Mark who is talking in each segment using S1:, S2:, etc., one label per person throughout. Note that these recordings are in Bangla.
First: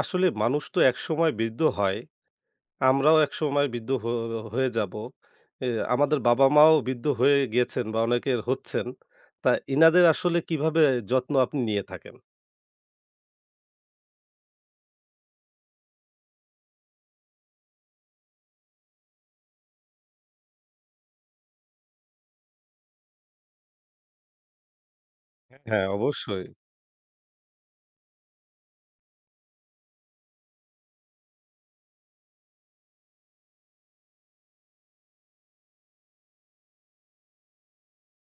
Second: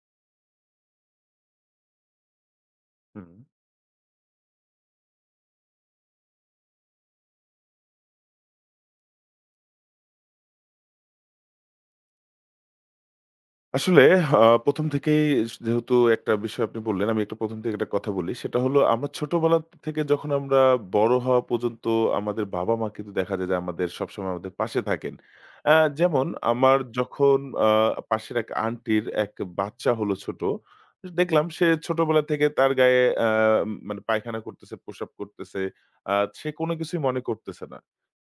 S1: আসলে মানুষ তো একসময় বৃদ্ধ হয়। আমরাও
S2: হুম।
S1: একসময় বৃদ্ধ হয়ে যাবো। এ আমাদের বাবা-মাও বৃদ্ধ হয়ে গিয়েছেন বা অনেকের হচ্ছেন। তা এনাদের আসলে কিভাবে যত্ন আপনি নিয়ে থাকেন?
S2: আসলে আ ১ম থেকেই যেহেতু একটা বিষয় আপনি বললেন, আমি একটু ১ম থেকে একটা কথা বলি। সেটা হলো আমরা ছোটবেলা থেকে যখন আমরা বড় হওয়া পর্যন্ত আমাদের বাবা-মা কিন্তু দেখা যায় যে আমাদের সবসময় আমাদের পাশে থাকেন।
S1: হ্যাঁ, হ্যাঁ,
S2: যেমন
S1: অবশ্যই।
S2: আমার যখন আ পাশের এক আন্টির এক বাচ্চা হলো ছোট, দেখলাম সে ছোটবেলা থেকে তার গায়ে মানে পায়খানা করতেছে, প্রস্রাব করতেছে। আ সে কোনো কিছুই মনে করতেছে না।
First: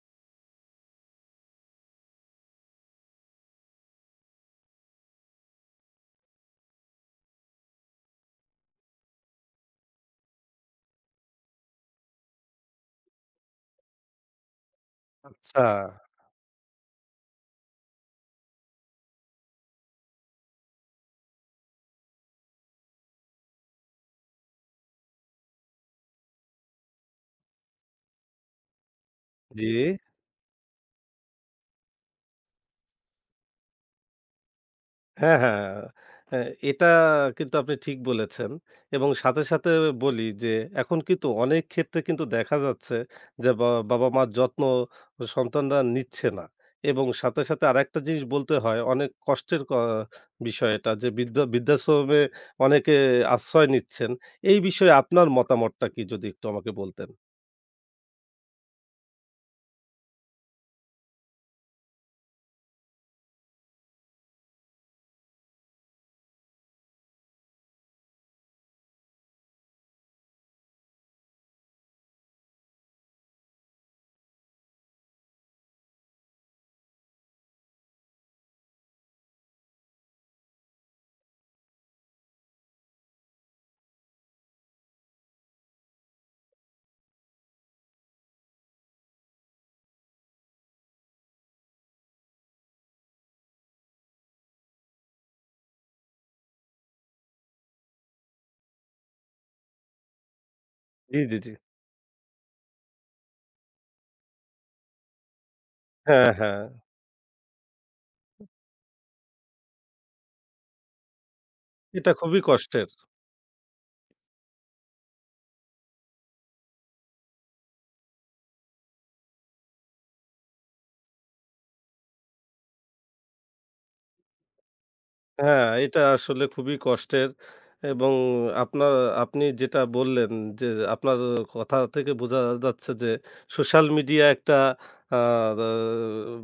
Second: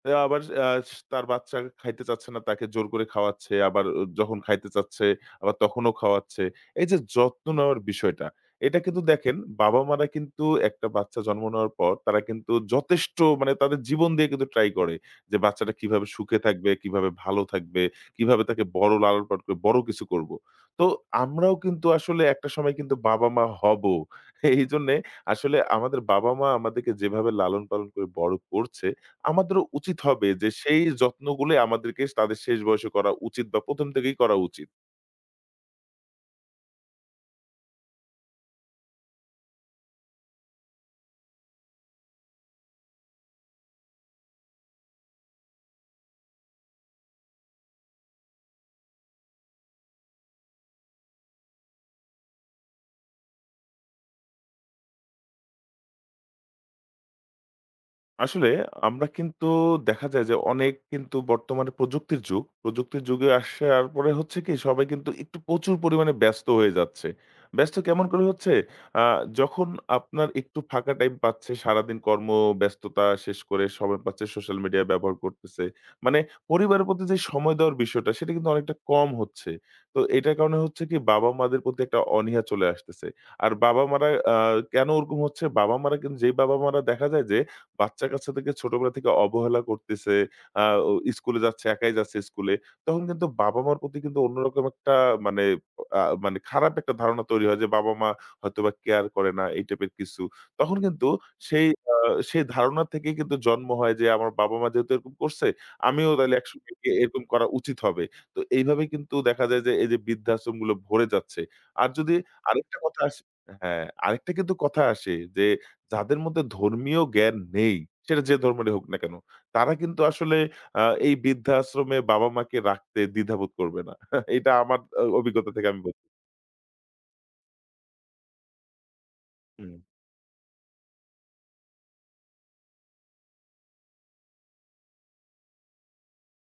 S2: আবার আ তার বাচ্চা খাইতে চাচ্ছে না, তাকে জোর করে খাওয়াচ্ছে। আবার যখন খাইতে চাচ্ছে আবার তখনও খাওয়াচ্ছে। এই যে যত্ন নেওয়ার বিষয়টা, এটা কিন্তু দেখেন বাবা-মারা কিন্তু একটা বাচ্চা জন্ম নেওয়ার পর তারা কিন্তু যথেষ্ট মানে তাদের জীবন দিয়ে কিন্তু ট্রাই করে
S1: আচ্ছা।
S2: যে
S1: আচ্ছা,
S2: বাচ্চাটা কিভাবে সুখে থাকবে, কিভাবে ভালো থাকবে, কিভাবে তাকে বড় লালন-পালন করে বড় কিছু করব। তো আমরাও কিন্তু আসলে একটা সময় কিন্তু বাবা-মা হবো। এইজন্যে আসলে আমাদের বাবা-মা আমাদেরকে যেভাবে লালন-পালন করে বড় করছে, আমাদেরও
S1: জি।
S2: উচিত হবে যে সেই যত্নগুলোই আমাদেরকে তাদের শেষ বয়সে করা উচিত বা ১ম থেকেই করা উচিত।
S1: হ্যাঁ, হ্যাঁ। হ্যাঁ। অ্যা এটা কিন্তু আপনি ঠিক বলেছেন এবং সাথে, সাথে বলি যে এখন কিন্তু অনেক ক্ষেত্রে কিন্তু দেখা যাচ্ছে যে বাবা-মার যত্ন সন্তানরা নিচ্ছে না এবং সাথে, সাথে আরেকটা জিনিস বলতে হয় অনেক কষ্টের বিষয় এটা যে বৃদ্ধাশ্রমে অনেকে আশ্রয় নিচ্ছেন। এই বিষয়ে আপনার মতামতটা কি যদি একটু আমাকে বলতেন?
S2: আসলে আমরা কিন্তু দেখা যায় যে অনেক কিন্তু বর্তমানে প্রযুক্তির যুগ। প্রযুক্তির যুগে আসার পরে হচ্ছে কি সবাই কিন্তু একটু প্রচুর পরিমাণে ব্যস্ত হয়ে যাচ্ছে। ব্যস্ত কেমন করে হচ্ছে? আ যখন আপনার একটু ফাঁকা টাইম পাচ্ছে সারাদিন কর্মব্যস্ততা শেষ করে সময় পাচ্ছে সোশ্যাল মিডিয়া ব্যবহার করতেছে। মানে পরিবারের প্রতি যে সময় দেওয়ার বিষয়টা সেটা কিন্তু অনেকটা কম হচ্ছে। তো এটার কারণে হচ্ছে কি বাবা-মাদের প্রতি একটা অনীহা চলে আসতেছে। আর বাবা-মারা আ কেন ওরকম হচ্ছে? বাবা-মারা কিন্তু যেই বাবা-মারা দেখা যায় যে বাচ্চা-কাচ্চা থেকে ছোটবেলা থেকে অবহেলা করতেছে, আ ও স্কুলে যাচ্ছে, একাই যাচ্ছে স্কুলে। তখন কিন্তু বাবা-মার প্রতি কিন্তু অন্যরকম একটা মানে মানে খারাপ একটা ধারণা তৈরি হয় যে বাবা-মা হয়তোবা কেয়ার করে না এই টাইপের কিছু। তখন কিন্তু
S1: জি, জি, জি।
S2: সেই আ সেই ধারণা থেকেই কিন্তু জন্ম হয় যে আমার বাবা-মা যেহেতু এরকম করছে, আমিও
S1: হ্যাঁ,
S2: তাইলে
S1: হ্যাঁ।
S2: একসময় গিয়ে এরকম করা উচিত হবে। তো এইভাবে কিন্তু দেখা যায় যে এই যে বৃদ্ধাশ্রমগুলো ভরে যাচ্ছে। আর
S1: এটা
S2: যদি
S1: খুবই
S2: আরেকটা
S1: কষ্টের।
S2: কথা আসে হ্যাঁ, আরেকটা কিন্তু কথা আসে যে যাদের মধ্যে ধর্মীয় জ্ঞান নেই, সেটা যে ধর্মেরই হোক না কেন, তারা কিন্তু আসলে আ এই বৃদ্ধাশ্রমে বাবা-মাকে রাখতে দ্বিধাবোধ করবে না। এটা আমার অভিজ্ঞতা
S1: হ্যাঁ,
S2: থেকে আমি
S1: এটা
S2: বলছি।
S1: আসলে খুবই কষ্টের এবং আপনার আপনি
S2: হুম,
S1: যেটা বললেন যে, আপনার কথা থেকে বোঝা যাচ্ছে যে সোশ্যাল মিডিয়া একটা আ দা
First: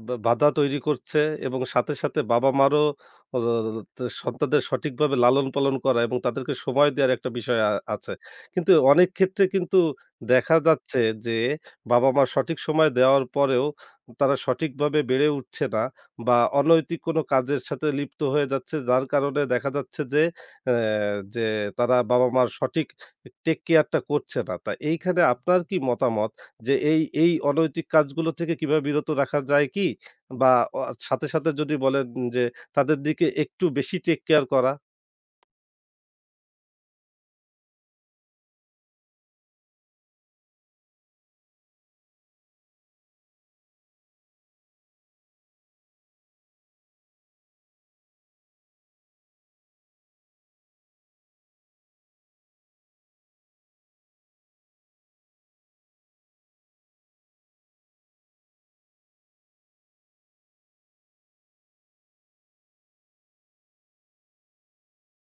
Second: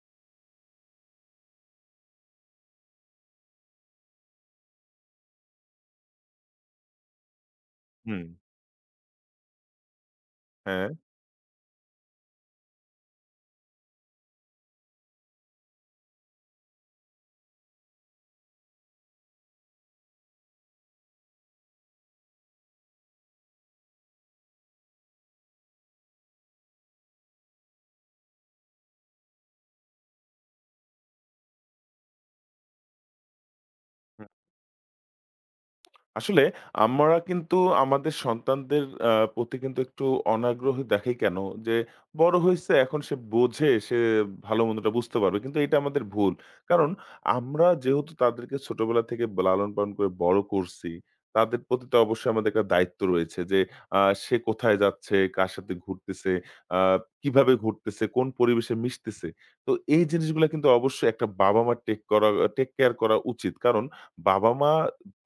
S1: বা বাধা তৈরি করছে এবং সাথে, সাথে বাবা-মারও অ সন্তানদের সঠিকভাবে লালন-পালন করা এবং তাদেরকে সময় দেওয়ার একটা বিষয় আছে।
S2: হুম,
S1: কিন্তু অনেক ক্ষেত্রে কিন্তু দেখা
S2: হ্যাঁ।
S1: যাচ্ছে যে বাবা-মা সঠিক সময় দেওয়ার পরেও তারা সঠিকভাবে বেড়ে উঠছে না। বা অনৈতিক কোনো কাজের সাথে লিপ্ত হয়ে যাচ্ছে। যার কারণে দেখা যাচ্ছে যে, অ্যা যে তারা বাবা-মার সঠিক টেক কেয়ারটা করছে না। তা এইখানে আপনার কি মতামত যে এই অনৈতিক কাজগুলো থেকে কিভাবে বিরত রাখা যায় কি? বা অ সাথে, সাথে যদি বলেন যে তাদের দিকে একটু বেশি টেক কেয়ার করা?
S2: আসলে আমরা কিন্তু আমাদের সন্তানদের প্রতি কিন্তু একটু অনাগ্রহী দেখাই কেন? যে বড় হইছে এখন সে বোঝে, সে ভালো-মন্দটা বুঝতে পারবে। কিন্তু এটা আমাদের ভুল। কারণ আমরা যেহেতু তাদেরকে ছোটবেলা থেকে লালন-পালন করে বড় করছি, তাদের প্রতি তো অবশ্যই আমাদের একটা দায়িত্ব রয়েছে যে সে কোথায় যাচ্ছে, কার সাথে ঘুরতেছে, আ কিভাবে ঘুরতেছে, কোন পরিবেশে মিশতেছে। তো এই জিনিসগুলা কিন্তু অবশ্যই একটা বাবা-মার টেক কেয়ার করা উচিত। কারণ বাবা-মা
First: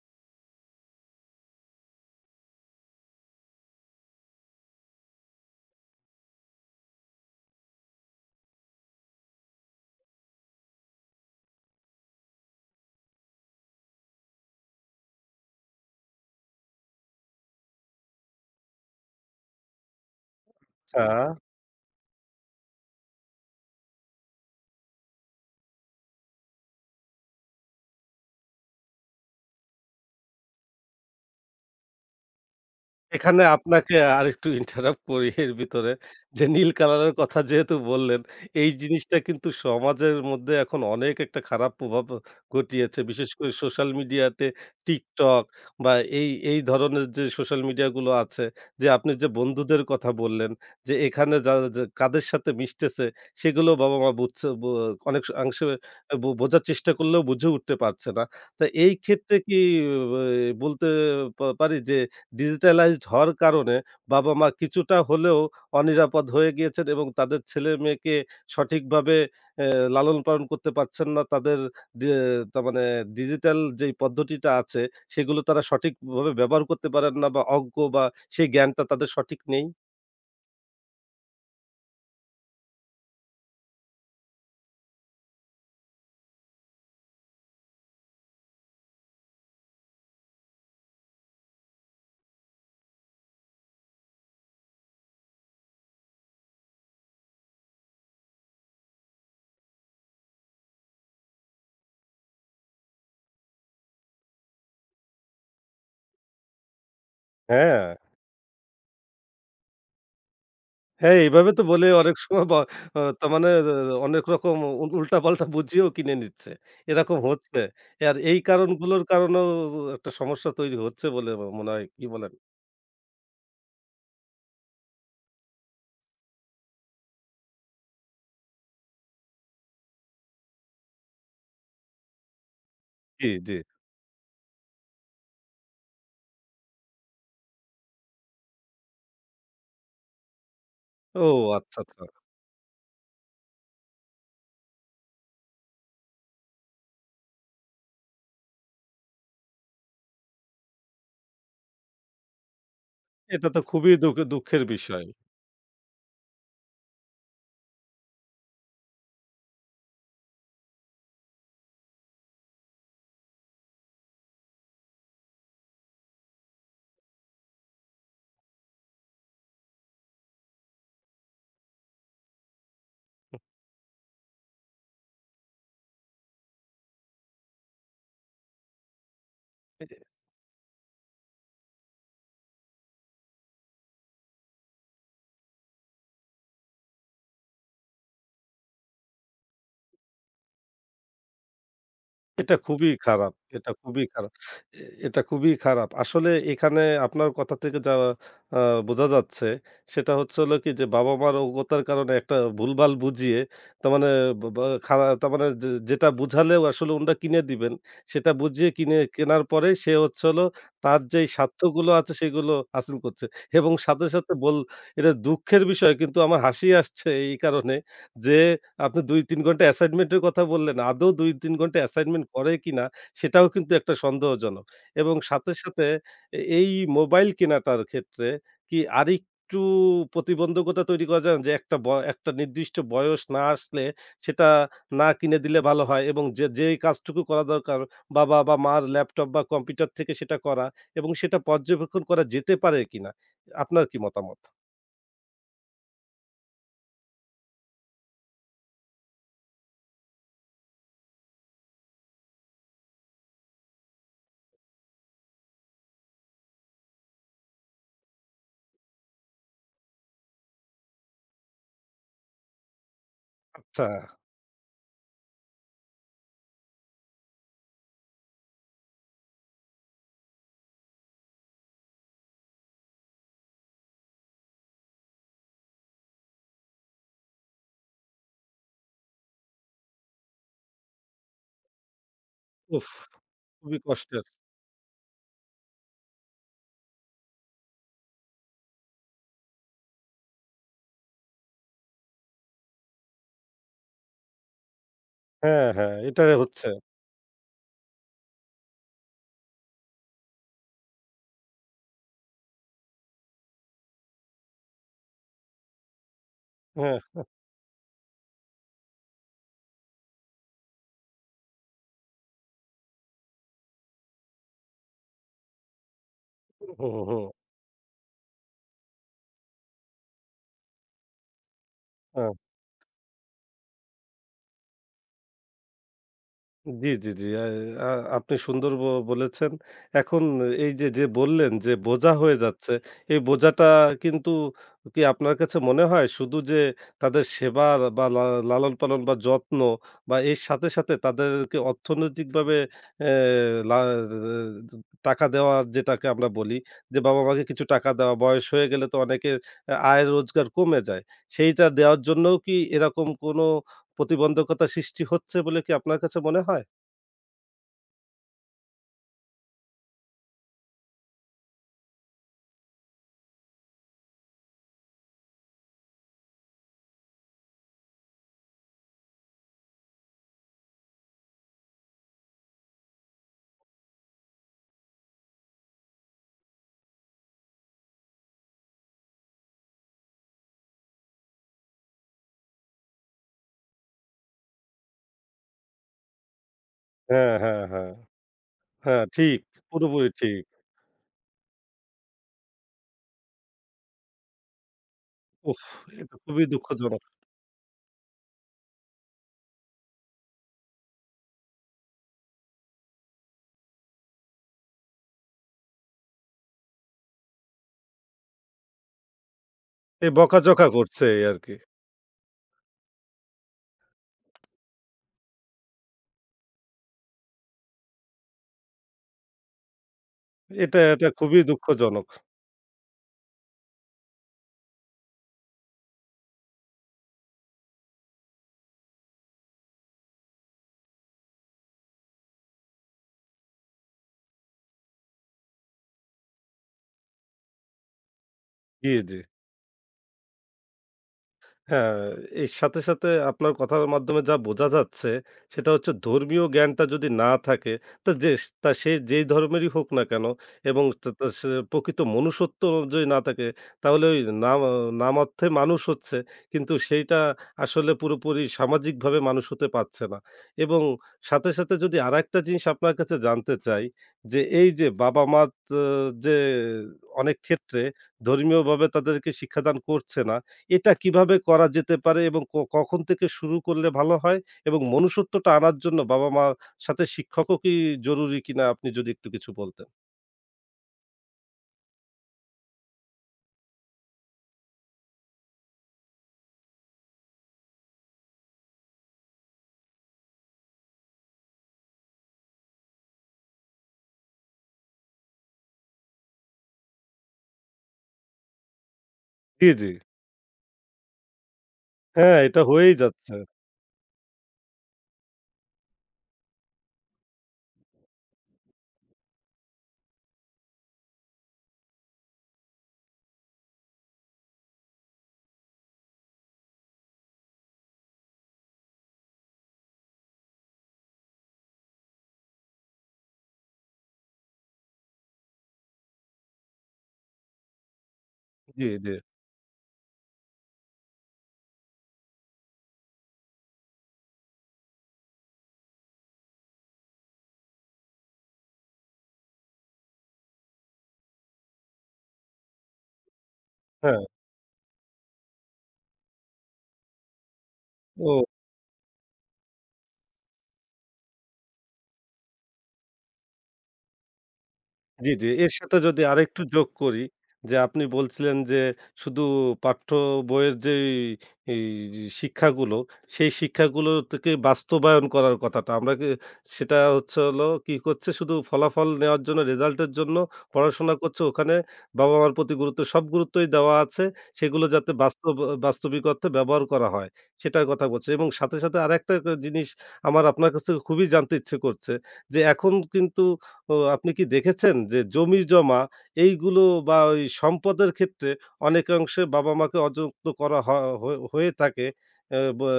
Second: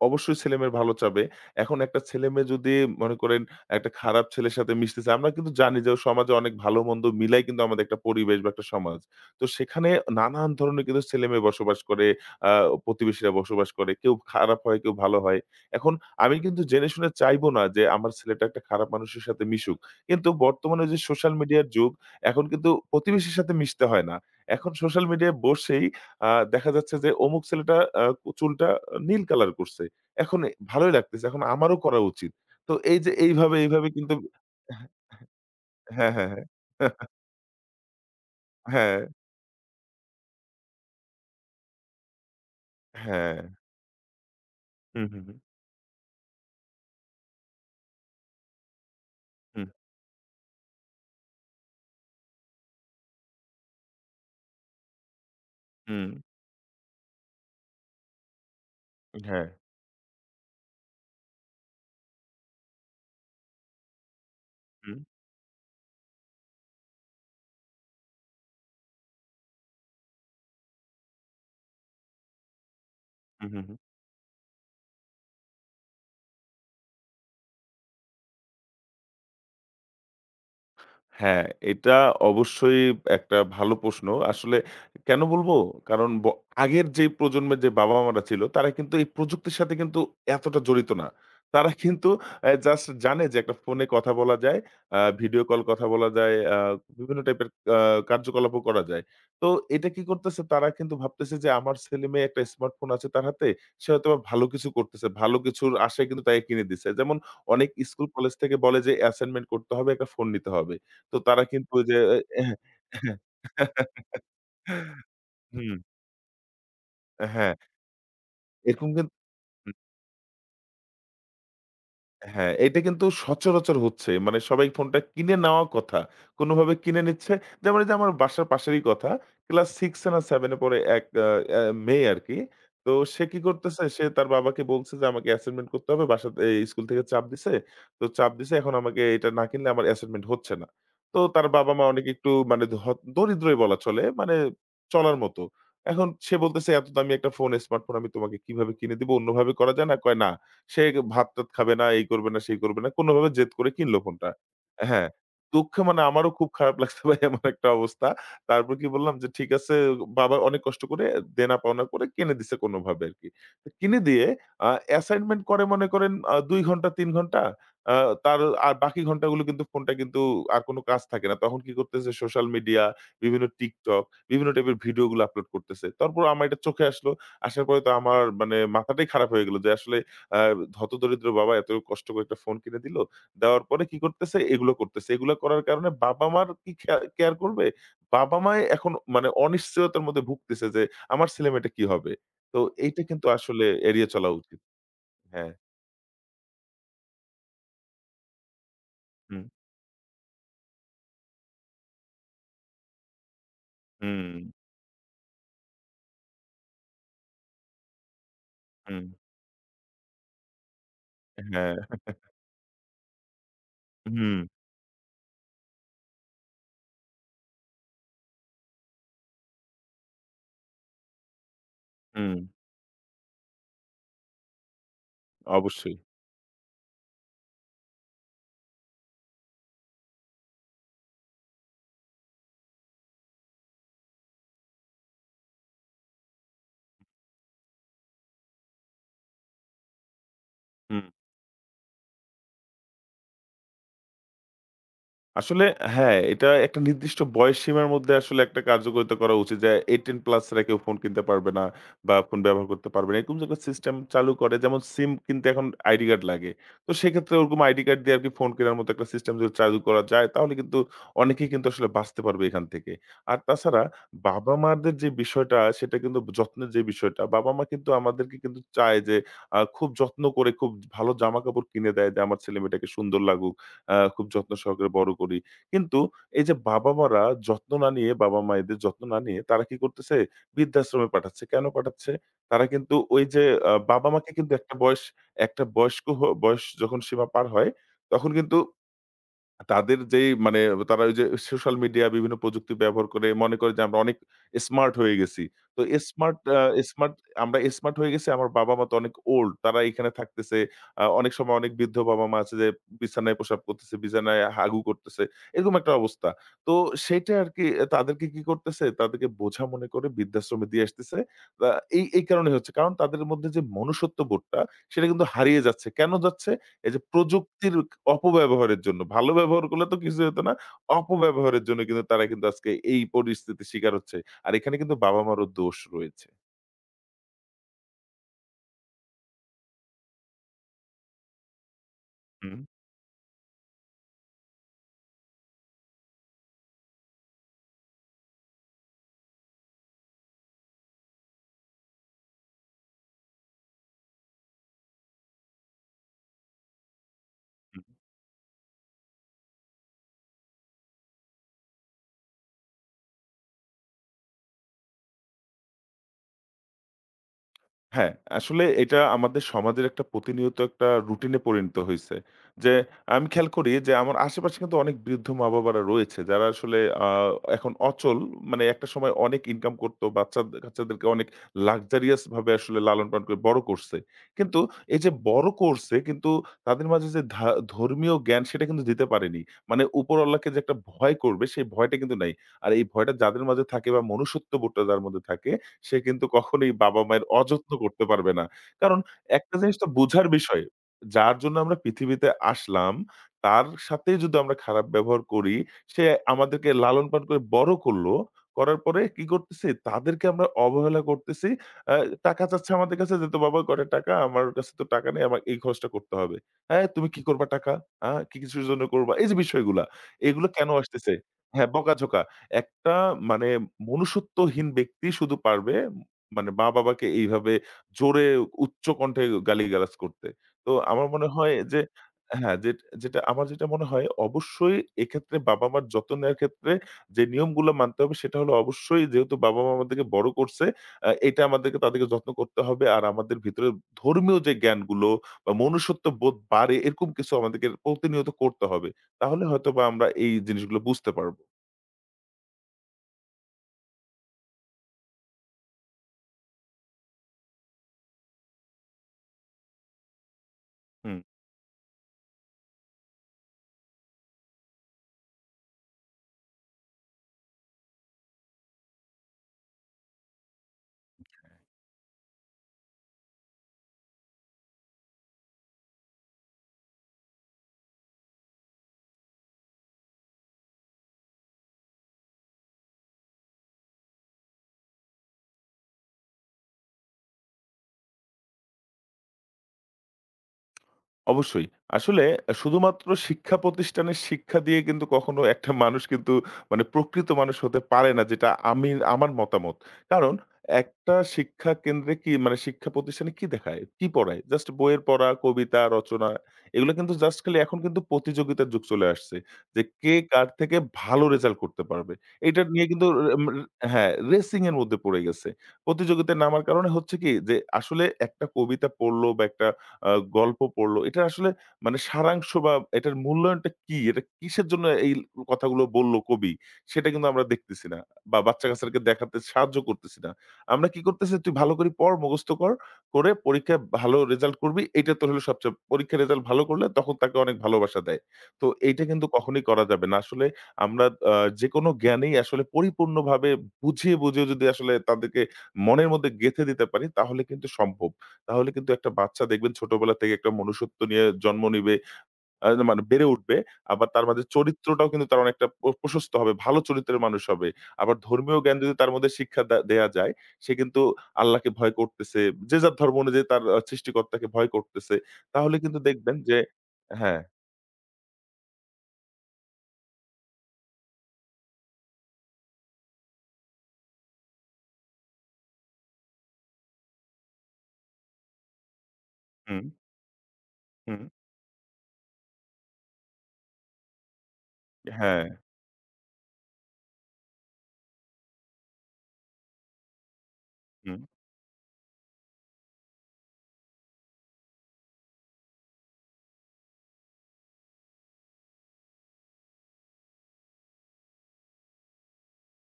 S2: অবশ্যই ছেলেমেয়ের ভালো চাবে। এখন একটা ছেলেমেয়ে যদি মনে করেন একটা খারাপ ছেলের সাথে মিশতেছে, আমরা কিন্তু জানি যে সমাজে অনেক ভালো-মন্দ মিলাই কিন্তু আমাদের একটা পরিবেশ বা একটা সমাজ। তো সেখানে নানান ধরনের কিন্তু ছেলেমেয়ে বসবাস করে, আ প্রতিবেশীরা বসবাস করে। কেউ খারাপ হয়, কেউ ভালো হয়। এখন আমি কিন্তু জেনে শুনে চাইবো না যে আমার ছেলেটা একটা খারাপ মানুষের সাথে মিশুক। কিন্তু বর্তমানে যে
S1: আচ্ছা।
S2: সোশ্যাল মিডিয়ার যুগ, এখন কিন্তু প্রতিবেশীর সাথে মিশতে হয় না। এখন সোশ্যাল মিডিয়ায় বসেই দেখা যাচ্ছে যে অমুক ছেলেটা চুলটা নীল কালার করছে। এখন এ ভালোই লাগতেছে। এখন আমারও করা উচিত। তো এই যে
S1: এখানে
S2: এইভাবে, এইভাবে
S1: আপনাকে
S2: কিন্তু
S1: আরেকটু ইন্টারাপ্ট করি এর ভিতরে।
S2: হ্যাঁ, হ্যাঁ,
S1: যে
S2: হ্যাঁ,
S1: নীল কালারের কথা যেহেতু বললেন, এই
S2: হ্যাঁ। হ্যাঁ,
S1: জিনিসটা কিন্তু সমাজের মধ্যে এখন অনেক একটা খারাপ প্রভাব ঘটিয়েছে। বিশেষ
S2: হ্যাঁ।
S1: করে সোশ্যাল মিডিয়াতে
S2: হুম, হুম, হুম।
S1: TikTok বা এই ধরনের যে সোশ্যাল মিডিয়াগুলো আছে, যে আপনি যে
S2: হুম,
S1: বন্ধুদের কথা বললেন, যে এখানে যা যা কাদের সাথে মিশতেছে সেগুলো বাবা-মা বুঝছে অনেক অংশে
S2: হুম।
S1: বোঝার চেষ্টা করলেও বুঝে উঠতে পারছে না। তা এই ক্ষেত্রে
S2: হ্যাঁ।
S1: কি ব বলতে পারি যে ডিজিটালাইজড হওয়ার কারণে বাবা-মা কিছুটা
S2: হুম,
S1: হলেও অনিরাপদ হয়ে গিয়েছেন এবং তাদের ছেলে-মেয়েকে সঠিকভাবে অ্যা লালন-পালন করতে পারছেন না। তাদের ডি তার মানে
S2: হুম,
S1: ডিজিটাল
S2: হুম।
S1: যেই পদ্ধতিটা আছে, সেগুলো তারা সঠিকভাবে ব্যবহার করতে পারেন না বা অজ্ঞ বা সেই জ্ঞানটা তাদের সঠিক নেই।
S2: হ্যাঁ, এটা অবশ্যই একটা ভালো প্রশ্ন। আসলে কেন বলবো? কারণ আগের যে প্রজন্মের যে বাবা-মারা ছিল, তারা কিন্তু এই প্রযুক্তির সাথে কিন্তু এতটা জড়িত না। তারা কিন্তু জাস্ট জানে যে একটা ফোনে কথা বলা যায়, ভিডিও কল কথা বলা যায়, বিভিন্ন টাইপের আ কার্যকলাপও করা যায়। তো এটা কি করতেছে? তারা কিন্তু ভাবতেছে যে আমার ছেলে-মেয়ে একটা স্মার্টফোন আছে তার হাতে, সে হয়তোবা ভালো কিছু করতেছে। ভালো কিছুর আশায় কিন্তু তাকে কিনে দিছে। যেমন অনেক
S1: হ্যাঁ,
S2: স্কুল-কলেজ থেকে বলে যে অ্যাসাইনমেন্ট করতে হবে, একটা ফোন নিতে হবে।
S1: হ্যাঁ,
S2: তো তারা
S1: এইভাবে তো
S2: কিন্তু ওই
S1: বলে
S2: যে
S1: অনেক
S2: এ
S1: সময় বা
S2: হ্যাঁ,
S1: তার মানে অনেক রকম
S2: হ্যাঁ,
S1: উল্টাপাল্টা
S2: হুম,
S1: বুঝিয়েও কিনে নিচ্ছে। এরকম
S2: হ্যাঁ,
S1: হচ্ছে। আর এই
S2: এরকম
S1: কারণগুলোর
S2: কিন
S1: কারণেও একটা সমস্যা তৈরি হচ্ছে বলে আমার মনে হয়। কি বলেন?
S2: হ্যাঁ, এটা কিন্তু সচরাচর হচ্ছে। মানে সবাই ফোনটা কিনে নেওয়া কথা। কোনভাবে কিনে নিচ্ছে। যেমন এই যে আমার বাসার পাশেরই কথা। ক্লাস 6 এ না 7 এ পড়ে এক আ অ্যা মেয়ে আরকি। তো সে
S1: জি,
S2: কি
S1: জি।
S2: করতেছে? সে তার বাবাকে বলছে যে, "আমাকে অ্যাসাইনমেন্ট করতে হবে। বাসা এই স্কুল থেকে চাপ দিছে। তো চাপ দিছে এখন আমাকে এটা না কিনলে আমার অ্যাসাইনমেন্ট হচ্ছে না।" তো
S1: ও
S2: তার
S1: আচ্ছা,
S2: বাবা-মা
S1: আচ্ছা।
S2: অনেক একটু মানে দরিদ্রই বলা চলে। মানে চলার মতো। এখন সে বলতেছে, "এত দামি একটা ফোন, স্মার্টফোন আমি তোমাকে কিভাবে কিনে দিবো? অন্যভাবে করা যায় না?" কয়, "না। সে ভাত-টাত খাবে না, এই করবে না, সেই করবে না। কোনভাবে
S1: এটা
S2: জেদ
S1: তো
S2: করে
S1: খুবই
S2: কিনল ফোনটা।
S1: দুঃখের বিষয়।
S2: হ্যাঁ, দুঃখে মানে আমারও খুব খারাপ লাগছে ভাই এমন একটা অবস্থা। তারপর কি বললাম যে ঠিক আছে বাবা অনেক কষ্ট করে দেনা-পাওনা করে কিনে দিছে কোনভাবে আরকি। তো কিনে দিয়ে অ্যাসাইনমেন্ট করে মনে করেন ২ ঘন্টা ৩ ঘন্টা। আ তার আর বাকি ঘন্টাগুলো কিন্তু ফোনটা কিন্তু আর কোন কাজ থাকে না। তখন কি করতেছে সোশ্যাল মিডিয়া, বিভিন্ন TikTok, বিভিন্ন টাইপের ভিডিওগুলো আপলোড করতেছে। তারপর আমার এটা চোখে আসলো। আসার পরে তো আমার মানে মাথাটাই খারাপ হয়ে গেল যে
S1: এ
S2: আসলে আ হতদরিদ্র বাবা এত কষ্ট করে একটা ফোন কিনে দিল। দেওয়ার পরে কি করতেছে? এগুলো করতেছে। এগুলো করার কারণে বাবা-মার কি কেয়ার করবে? বাবা-মাই এখন মানে অনিশ্চয়তার মধ্যে ভুগতেছে যে আমার ছেলেমেয়েটা কি হবে?
S1: এটা
S2: তো
S1: খুবই
S2: এইটা কিন্তু
S1: খারাপ,
S2: আসলে
S1: এটা খুবই
S2: এড়িয়ে চলা
S1: খারাপ।
S2: উচিত।
S1: এ এটা খুবই
S2: হ্যাঁ।
S1: খারাপ। আসলে এখানে আপনার কথা থেকে যা আ বোঝা
S2: হুম,
S1: যাচ্ছে সেটা হচ্ছে হলো কি যে বাবা-মার অজ্ঞতার কারণে একটা ভুলভাল বুঝিয়ে তার মানে
S2: হুম,
S1: বা বা খারা তার মানে যে যেটা বুঝালেও আসলে উনারা কিনে দিবেন, সেটা বুঝিয়ে
S2: হুম।
S1: কেনার পরে সে হচ্ছে হলো তার যেই
S2: হ্যাঁ।
S1: স্বার্থগুলো আছে সেগুলো হাসিল করছে এবং সাথে, সাথে
S2: হুম,
S1: এটা দুঃখের বিষয় কিন্তু আমার হাসি আসছে এই কারণে যে আপনি ২-৩ ঘন্টা অ্যাসাইনমেন্টের কথা বললেন। আদৌ ২-৩ ঘন্টা অ্যাসাইনমেন্ট
S2: হুম।
S1: করে কিনা সেটাও কিন্তু একটা সন্দেহজনক। এবং সাথে, সাথে
S2: অবশ্যই।
S1: এই মোবাইল কেনাটার ক্ষেত্রে কি আরেকটু প্রতিবন্ধকতা তৈরি করা যায় না? যে একটা নির্দিষ্ট বয়স না আসলে সেটা না কিনে দিলে ভালো হয় এবং যে যেই কাজটুকু করা দরকার বাবা বা মার ল্যাপটপ বা কম্পিউটার থেকে সেটা করা
S2: হুম।
S1: এবং সেটা পর্যবেক্ষণ করা যেতে পারে কিনা? আপনার কি মতামত?
S2: আসলে হ্যাঁ, এটা একটা নির্দিষ্ট বয়স সীমার মধ্যে আসলে একটা কার্যকারিতা করা উচিত যে 18 প্লাস রা কেউ ফোন কিনতে পারবে না বা ফোন ব্যবহার করতে পারবে না। এরকম যে একটা সিস্টেম চালু করে যেমন সিম কিনতে এখন আইডি কার্ড লাগে। তো সেক্ষেত্রে ওরকম আইডি কার্ড দিয়ে আরকি ফোন কেনার মতো একটা সিস্টেম যদি চালু করা যায় তাহলে কিন্তু অনেকেই কিন্তু আসলে বাঁচতে পারবে এখান থেকে। আর তাছাড়া
S1: আচ্ছা,
S2: বাবা-মাদের যে বিষয়টা সেটা কিন্তু যত্নের যে বিষয়টা, বাবা-মা কিন্তু আমাদেরকে কিন্তু চায় যে খুব যত্ন করে খুব ভালো জামাকাপড় কিনে দেয় যে আমার ছেলেমেয়েটাকে সুন্দর লাগুক। খুব যত্ন সহকারে বড় করি। কিন্তু এই যে বাবা-মারা যত্ন না নিয়ে, বাবা-মায়েদের যত্ন না নিয়ে তারা কি করতেছে? বৃদ্ধাশ্রমে পাঠাচ্ছে। কেন পাঠাচ্ছে? তারা
S1: উফ!
S2: কিন্তু ওই যে
S1: খুবই কষ্টের।
S2: বাবা-মাকে কিন্তু একটা বয়স একটা বয়স যখন সীমা পার হয়, তখন কিন্তু তাদের যেই মানে তারা ওই যে সোশ্যাল মিডিয়া বিভিন্ন প্রযুক্তি ব্যবহার করে মনে করে যে আমরা অনেক স্মার্ট হয়ে গেছি।
S1: হ্যাঁ,
S2: তো
S1: হ্যাঁ, এটা
S2: স্মার্ট আ
S1: হচ্ছে।
S2: স্মার্ট আমরা স্মার্ট হয়ে গেছি আমার বাবা-মা তো অনেক ওল্ড। তারা এখানে থাকতেছে। অনেক সময় অনেক বৃদ্ধ বাবা-মা আছে যে বিছানায় প্রসাব করতেছে, বিছানায় হাগু করতেছে। এরকম একটা অবস্থা। তো
S1: হ্যাঁ,
S2: সেটা আরকি তাদেরকে কি করতেছে? তাদেরকে বোঝা মনে করে বৃদ্ধাশ্রমে দিয়ে আসতেছে। আ এই এই কারণে হচ্ছে। কারণ তাদের মধ্যে যে মনুষ্যত্ব বোধটা সেটা কিন্তু হারিয়ে যাচ্ছে। কেন যাচ্ছে?
S1: হুম, হুম,
S2: এই যে
S1: হুম।
S2: প্রযুক্তির অপব্যবহারের জন্য, ভালো ব্যবহার করলে তো কিছুই হতো না। অপব্যবহারের জন্য কিন্তু
S1: আ
S2: তারা কিন্তু আজকে এই পরিস্থিতির শিকার হচ্ছে। আর এখানে কিন্তু বাবা-মারও দোষ রয়েছে।
S1: জি, জি, জি। আ আ আপনি সুন্দর বলেছেন। এখন এই যে, যে বললেন যে বোঝা হয়ে
S2: হুম,
S1: যাচ্ছে, এই বোঝাটা কিন্তু কি আপনার কাছে মনে হয় শুধু যে তাদের সেবা বা লালন-পালন বা যত্ন বা এর সাথে, সাথে তাদেরকে অর্থনৈতিকভাবে অ্যা লা টাকা দেওয়ার যেটাকে আমরা বলি যে বাবা-মাকে কিছু
S2: হুম।
S1: টাকা দেওয়া, বয়স হয়ে গেলে তো অনেকের আয় রোজগার কমে যায়। সেইটা দেওয়ার জন্যও কি এরকম কোনো প্রতিবন্ধকতা সৃষ্টি হচ্ছে বলে কি আপনার কাছে মনে হয়?
S2: হ্যাঁ, আসলে এটা আমাদের সমাজের একটা প্রতিনিয়ত একটা রুটিনে পরিণত হইছে। যে আমি খেয়াল করি যে আমার আশেপাশে কিন্তু অনেক বৃদ্ধ মা-বাবারা রয়েছে যারা আসলে আ এখন অচল মানে একটা সময় অনেক ইনকাম করত। বাচ্চা কাচ্চাদেরকে অনেক luxurious ভাবে আসলে লালন-পালন করে বড় করছে। কিন্তু এই যে বড় করছে কিন্তু তাদের মাঝে যে ধর্মীয় জ্ঞান সেটা কিন্তু দিতে পারেনি। মানে উপরওয়ালাকে যে একটা ভয় করবে সেই ভয়টা কিন্তু নাই। আর এই ভয়টা যাদের মাঝে থাকে বা মনুষ্যত্ববোধটা যার মধ্যে থাকে সে কিন্তু কখনোই বাবা-মায়ের
S1: হ্যাঁ, হ্যাঁ,
S2: অযত্ন
S1: হ্যাঁ,
S2: করতে পারবে না। কারণ
S1: হ্যাঁ, ঠিক।
S2: একটা জিনিস তো
S1: পুরোপুরি
S2: বুঝার
S1: ঠিক।
S2: বিষয়। যার জন্য আমরা পৃথিবীতে আসলাম, তার সাথে যদি আমরা খারাপ ব্যবহার করি,
S1: উফ!
S2: সে
S1: এটা খুবই
S2: আমাদেরকে
S1: দুঃখজনক।
S2: লালন-পালন করে বড় করলো। করার পরে কি করতেছি? তাদেরকে আমরা অবহেলা করতেছি। আ টাকা চাচ্ছে আমাদের কাছে যে, "তো বাবা কটা টাকা? আমার কাছে তো টাকা নেই। আমাকে এই খরচটা করতে হবে।" "হ্যাঁ, তুমি কি করবা টাকা? কি কিছুর জন্য করবা?" এই যে বিষয়গুলা,
S1: এই
S2: এগুলো
S1: বকাঝকা
S2: কেন
S1: করছে
S2: আসতেছে?
S1: এই আরকি।
S2: হ্যাঁ, বকাঝকা। একটা মানে মনুষ্যত্বহীন ব্যক্তি শুধু পারবে মানে মা-বাবাকে এইভাবে জোরে উচ্চ কণ্ঠে গালিগালাজ করতে। তো
S1: এটা
S2: আমার মনে
S1: খুবই
S2: হয় যে
S1: দুঃখজনক।
S2: হ্যাঁ, যে যেটা আমার যেটা মনে হয় অবশ্যই এক্ষেত্রে বাবা-মার যত্ন নেওয়ার ক্ষেত্রে যে নিয়মগুলো মানতে হবে সেটা হলো অবশ্যই যেহেতু বাবা-মা আমাদেরকে বড় করছে, এটা আমাদেরকে তাদেরকে যত্ন করতে হবে। আর আমাদের ভিতরে ধর্মীয় যে জ্ঞানগুলো বা মনুষ্যত্ববোধ বাড়ে এরকম কিছু আমাদেরকে প্রতিনিয়ত করতে হবে।
S1: জি, জি।
S2: তাহলে হয়তোবা আমরা এই জিনিসগুলো বুঝতে পারব।
S1: হ্যাঁ, এর সাথে, সাথে আপনার কথার মাধ্যমে যা বোঝা যাচ্ছে সেটা হচ্ছে ধর্মীয় জ্ঞানটা যদি না থাকে তা যে তা সে যেই ধর্মেরই হোক না কেন এবং তা
S2: হুম।
S1: তা সে প্রকৃত মনুষ্যত্ব যদি না থাকে তাহলে ওই নাম নাম অর্থে মানুষ হচ্ছে কিন্তু সেইটা আসলে পুরোপুরি সামাজিকভাবে মানুষ হতে পারছে না এবং সাথে, সাথে যদি আরেকটা জিনিস আপনার কাছে জানতে চাই যে এই যে বাবা-মা ত যে অনেক ক্ষেত্রে ধর্মীয়ভাবে তাদেরকে শিক্ষাদান করছে না এটা কিভাবে করা যেতে পারে এবং কখন থেকে শুরু করলে ভালো হয়? এবং মনুষ্যত্বটা আনার জন্য বাবা-মার সাথে শিক্ষকও কি জরুরি কিনা আপনি যদি একটু কিছু বলতেন?
S2: অবশ্যই। আসলে শুধুমাত্র শিক্ষা প্রতিষ্ঠানের শিক্ষা দিয়ে কিন্তু কখনো একটা মানুষ কিন্তু মানে প্রকৃত মানুষ হতে পারে না যেটা আমি আমার মতামত। কারণ একটা শিক্ষা কেন্দ্রে কি মানে শিক্ষা প্রতিষ্ঠানে কি দেখায়? কি পড়ায়? জাস্ট বইয়ের পড়া, কবিতা, রচনা এগুলো কিন্তু জাস্ট খালি এখন কিন্তু প্রতিযোগিতার যুগ চলে আসছে।
S1: জি,
S2: যে
S1: জি।
S2: কে কার থেকে ভালো রেজাল্ট করতে পারবে।
S1: হ্যাঁ, এটা
S2: এটা নিয়ে
S1: হয়েই
S2: কিন্তু রে
S1: যাচ্ছে।
S2: এম হ্যাঁ, রেসিং এর মধ্যে পড়ে গেছে। প্রতিযোগিতায় নামার কারণে হচ্ছে কি যে আসলে একটা কবিতা পড়লো বা একটা আ গল্প পড়ল। এটা আসলে মানে সারাংশ বা এটার মূল্যায়নটা কি? এটা কিসের জন্য এই কথাগুলো বলল কবি? সেটা কিন্তু আমরা দেখতেছি না। বা বাচ্চা-কাচ্চাদেরকে দেখাতে সাহায্য করতেছি না। আমরা কি করতেছি? "তুই ভালো করে পড়, মুখস্থ কর। করে পরীক্ষায় ভালো রেজাল্ট করবি। এইটা তোর হলো সবচেয়ে পরীক্ষায় রেজাল্ট ভালো করলে তখন তাকে অনেক ভালোবাসা দেয়।" তো
S1: জি,
S2: এইটা
S1: জি।
S2: কিন্তু কখনোই করা যাবে না। আসলে আমরা আ যেকোনো জ্ঞানেই আসলে পরিপূর্ণভাবে বুঝিয়ে, বুঝিয়ে যদি আসলে তাদেরকে মনের মধ্যে গেঁথে দিতে পারি তাহলে কিন্তু সম্ভব। তাহলে কিন্তু একটা বাচ্চা দেখবেন ছোটবেলা থেকে একটা মনুষ্যত্ব নিয়ে জন্ম নিবে। মানে বেড়ে উঠবে। আবার
S1: হ্যাঁ।
S2: তার মাঝে চরিত্রটাও কিন্তু তার অনেকটা প্রশস্ত হবে। ভালো চরিত্রের মানুষ হবে। আবার
S1: ও!
S2: ধর্মীয় জ্ঞান যদি তার মধ্যে শিক্ষা দেয়া যায়, সে কিন্তু আল্লাহকে ভয় করতেছে। যে যার ধর্ম অনুযায়ী তার সৃষ্টিকর্তাকে ভয় করতেছে।
S1: জি, জি। এর
S2: তাহলে
S1: সাথে
S2: কিন্তু
S1: যদি
S2: দেখবেন যে
S1: আরেকটু যোগ করি
S2: হ্যাঁ,
S1: যে আপনি বলছিলেন যে শুধু পাঠ্য বইয়ের যেই এই শিক্ষাগুলো, সেই শিক্ষাগুলো থেকে বাস্তবায়ন করার কথাটা। আমরা কি সেটা হচ্ছে হলো কি করছে শুধু ফলাফল নেওয়ার জন্য
S2: হুম,
S1: রেজাল্টের জন্য পড়াশোনা
S2: হুম,
S1: করছে। ওখানে বাবা-মার প্রতি গুরুত্ব সব গুরুত্বই দেওয়া আছে। সেগুলো যাতে
S2: হ্যাঁ,
S1: বাস্তবিক অর্থে ব্যবহার করা হয় সেটার কথা বলছে। এবং সাথে, সাথে আরেকটা জিনিস আমার আপনার কাছ থেকে
S2: হুম,
S1: খুবই জানতে ইচ্ছে করছে যে এখন কিন্তু তো আপনি কি দেখেছেন যে জমিজমা এইগুলো বা ওই সম্পদের ক্ষেত্রে অনেকাংশে বাবা-মাকে অযত্ন করা হ হয়ে হয়ে থাকে। অ্যা বা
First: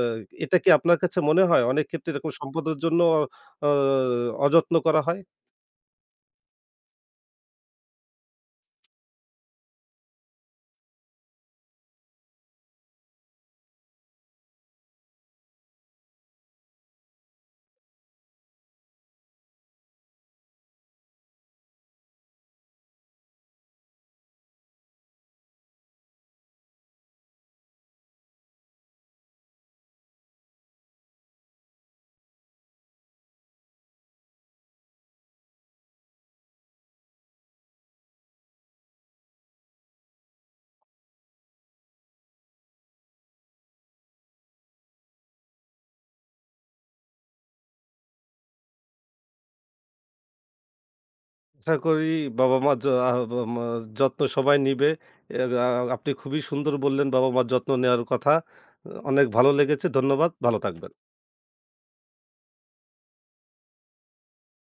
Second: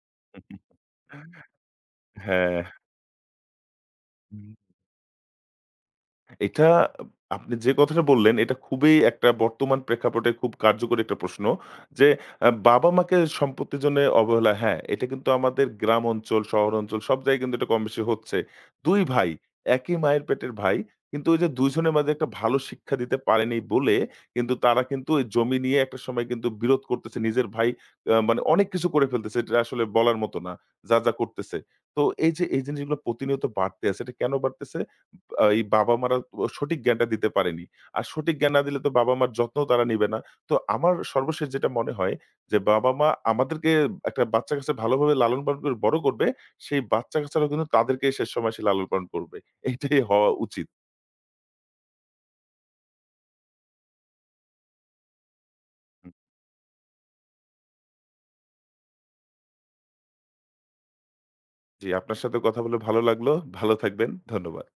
S1: এটা
S2: হুম,
S1: কি আপনার কাছে মনে হয় অনেক ক্ষেত্রে এরকম
S2: হ্যাঁ।
S1: সম্পদের জন্য অ অযত্ন করা হয়?
S2: এটা আপনি যে কথাটা বললেন, এটা খুবই একটা বর্তমান প্রেক্ষাপটে খুব কার্যকরী একটা প্রশ্ন। যে বাবা-মাকে সম্পত্তির জন্য অবহেলা হ্যাঁ, এটা কিন্তু আমাদের গ্রাম অঞ্চল, শহর অঞ্চল সব জায়গায় কিন্তু এটা কমবেশি হচ্ছে। ২ ভাই, একই মায়ের পেটের ভাই। কিন্তু ওই যে ২ জনের মাঝে একটা ভালো শিক্ষা দিতে পারেনি বলে কিন্তু তারা কিন্তু ওই জমি নিয়ে একটা সময় কিন্তু বিরোধ করতেছে। নিজের ভাই মানে অনেক কিছু করে ফেলতেছে। এটা আসলে বলার মতো না। যা, যা করতেছে। তো এই যে এই জিনিসগুলো প্রতিনিয়ত বাড়তে আছে। এটা কেন বাড়তেছে? এই বাবা-মারা ও সঠিক জ্ঞানটা দিতে পারেনি। আর সঠিক জ্ঞান না দিলে তো বাবা-মার যত্নও তারা নিবে না। তো আমার সর্বশেষ যেটা মনে হয় যে বাবা-মা আমাদেরকে একটা বাচ্চা-কাচ্চা ভালোভাবে লালন-পালন করে বড় করবে, সেই বাচ্চা-কাচ্চারাও কিন্তু তাদেরকে শেষ সময় সে লালন-পালন করবে। এইটাই হওয়া উচিত।
S1: আশা করি বাবা-মা য আ বা মা যত্ন সবাই নিবে। এ আ আপনি
S2: হুম।
S1: খুবই সুন্দর বললেন বাবা-মার যত্ন নেওয়ার কথা। অনেক ভালো লেগেছে। ধন্যবাদ। ভালো থাকবেন।
S2: জি, আপনার সাথে কথা বলে ভালো লাগলো। ভালো থাকবেন। ধন্যবাদ।